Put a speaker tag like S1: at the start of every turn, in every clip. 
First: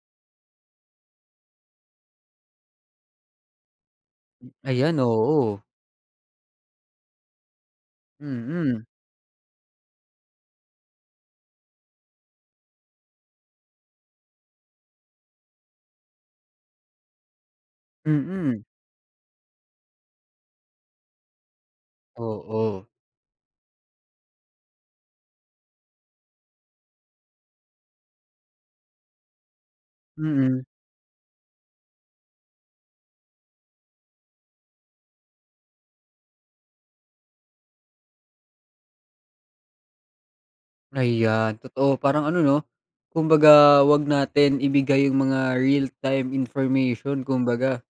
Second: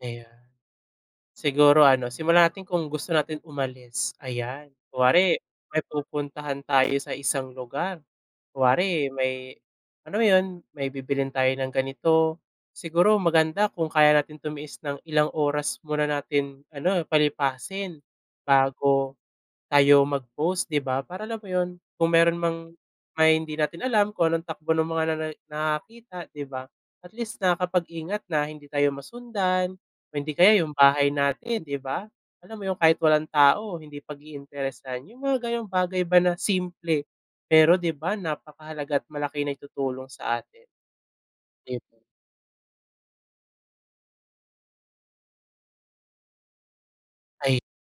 S1: Ayun siguro ano, simulan natin kung gusto nating umalis ayan.
S2: Ayan,
S1: Kunwari
S2: oo.
S1: may pupuntahan tayo sa isang lugar,
S2: Mm.
S1: kunwari may alam mo 'yun, may bibilhin tayo ng ganito, siguro maganda kung kaya natin tumiis ng ilang oras muna natin ano palipasin
S2: Mm.
S1: bago tayo mag-post di ba? Para alam mo 'yun, kung meron mang
S2: Oo.
S1: may hindi natin alam kung anong takbo ng mga nana nakakakita, di ba? At least nakakapag-ingat na hindi tayo masundan o hindi kaya
S2: Mm.
S1: 'yung bahay natin 'di ba, alam mo 'yung kahit walang tao hindi pag-iinteresan. 'Yung mga gano'ng bagay ba na simple, pero di ba napakahalaga at malaki naitutulong sa atin.
S2: Ayan
S1: 'Di ba?
S2: totoo parang ano 'no, kumbaga huwag natin ibigay 'yung mga realtime information
S1: Ay.
S2: kumbaga.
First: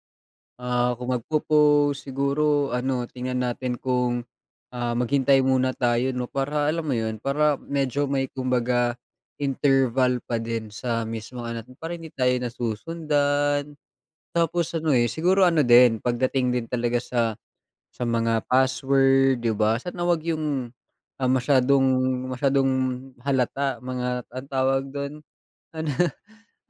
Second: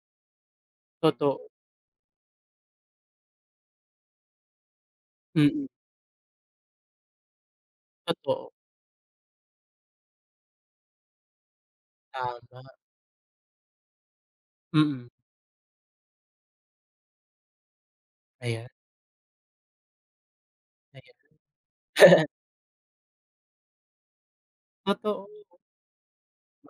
S2: Ah, kung
S1: Totoo.
S2: magpo-post, siguro ano tingnan natin kung, ah, maghintay
S1: Mm.
S2: muna tayo 'no, para alam mo 'yun, para medyo may
S1: Totoo.
S2: kumbaga interval pa din sa mismong ano, para hindi tayo
S1: Tama.
S2: nasusundan. Tapos ano, eh,
S1: Mm.
S2: siguro ano din pagdating din talaga sa sa mga
S1: Ayan.
S2: password di ba, sana huwag 'yung,
S1: Ayan.
S2: ah, masyadong masyadong halata, mga ano tawag do'n,
S1: Totoo.
S2: ano,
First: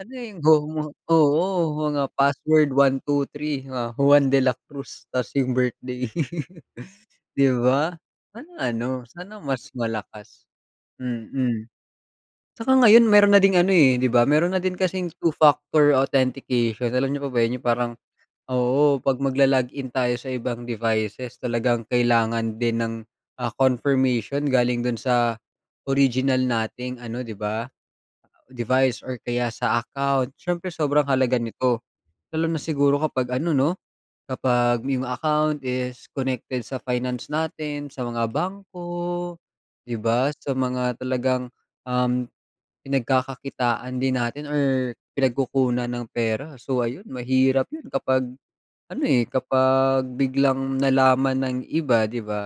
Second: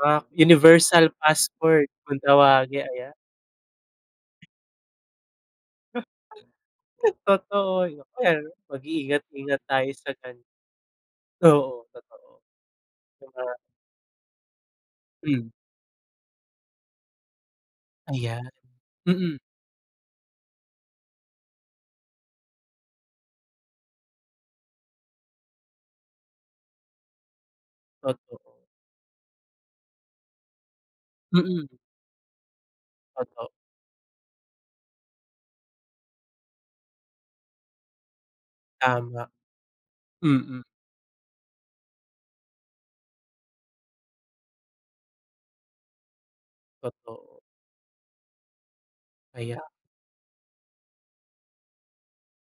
S2: ano
S1: Ah,
S2: 'yung go mo,
S1: universal
S2: oo,
S1: passport
S2: mga
S1: kung
S2: password
S1: tawagin
S2: one
S1: ayan.
S2: two three, mga Juan de la Cruz tas 'yung birthday. Di
S1: Totoo
S2: ba,
S1: yun. Ayan,
S2: sana ano sana
S1: mag-iingat-ingat
S2: mas
S1: tayo sa gan
S2: malakas, mm.
S1: Oo, totoo
S2: Tsaka ngayon meron na ding
S1: saka.
S2: ano, eh, di ba, meron na din kasing
S1: Hmm.
S2: two-factor authentication, alam niyo po ba 'yon parang
S1: Ayan,
S2: Oo 'pag
S1: mm.
S2: maglo-log-in tayo sa ibang devices talagang kailangan din ng, ah, confirmation galing do'n sa original nating ano di ba,
S1: Totoo.
S2: device or kaya sa account. Siyempre sobrang halaga
S1: Mm.
S2: nito, lalo na siguro kapag
S1: Toto
S2: ano 'no, kapag 'yong account is connected sa finance natin, sa mga
S1: Tama,
S2: bangko di ba. Sa
S1: mm.
S2: mga talagang, um, pinagkakakitaan din natin or pinagkukunan ng pera, so ayun
S1: Totoo.
S2: mahirap 'yun kapag ano, eh,
S1: Ayan.
S2: kapag biglang nalaman ng iba, di ba?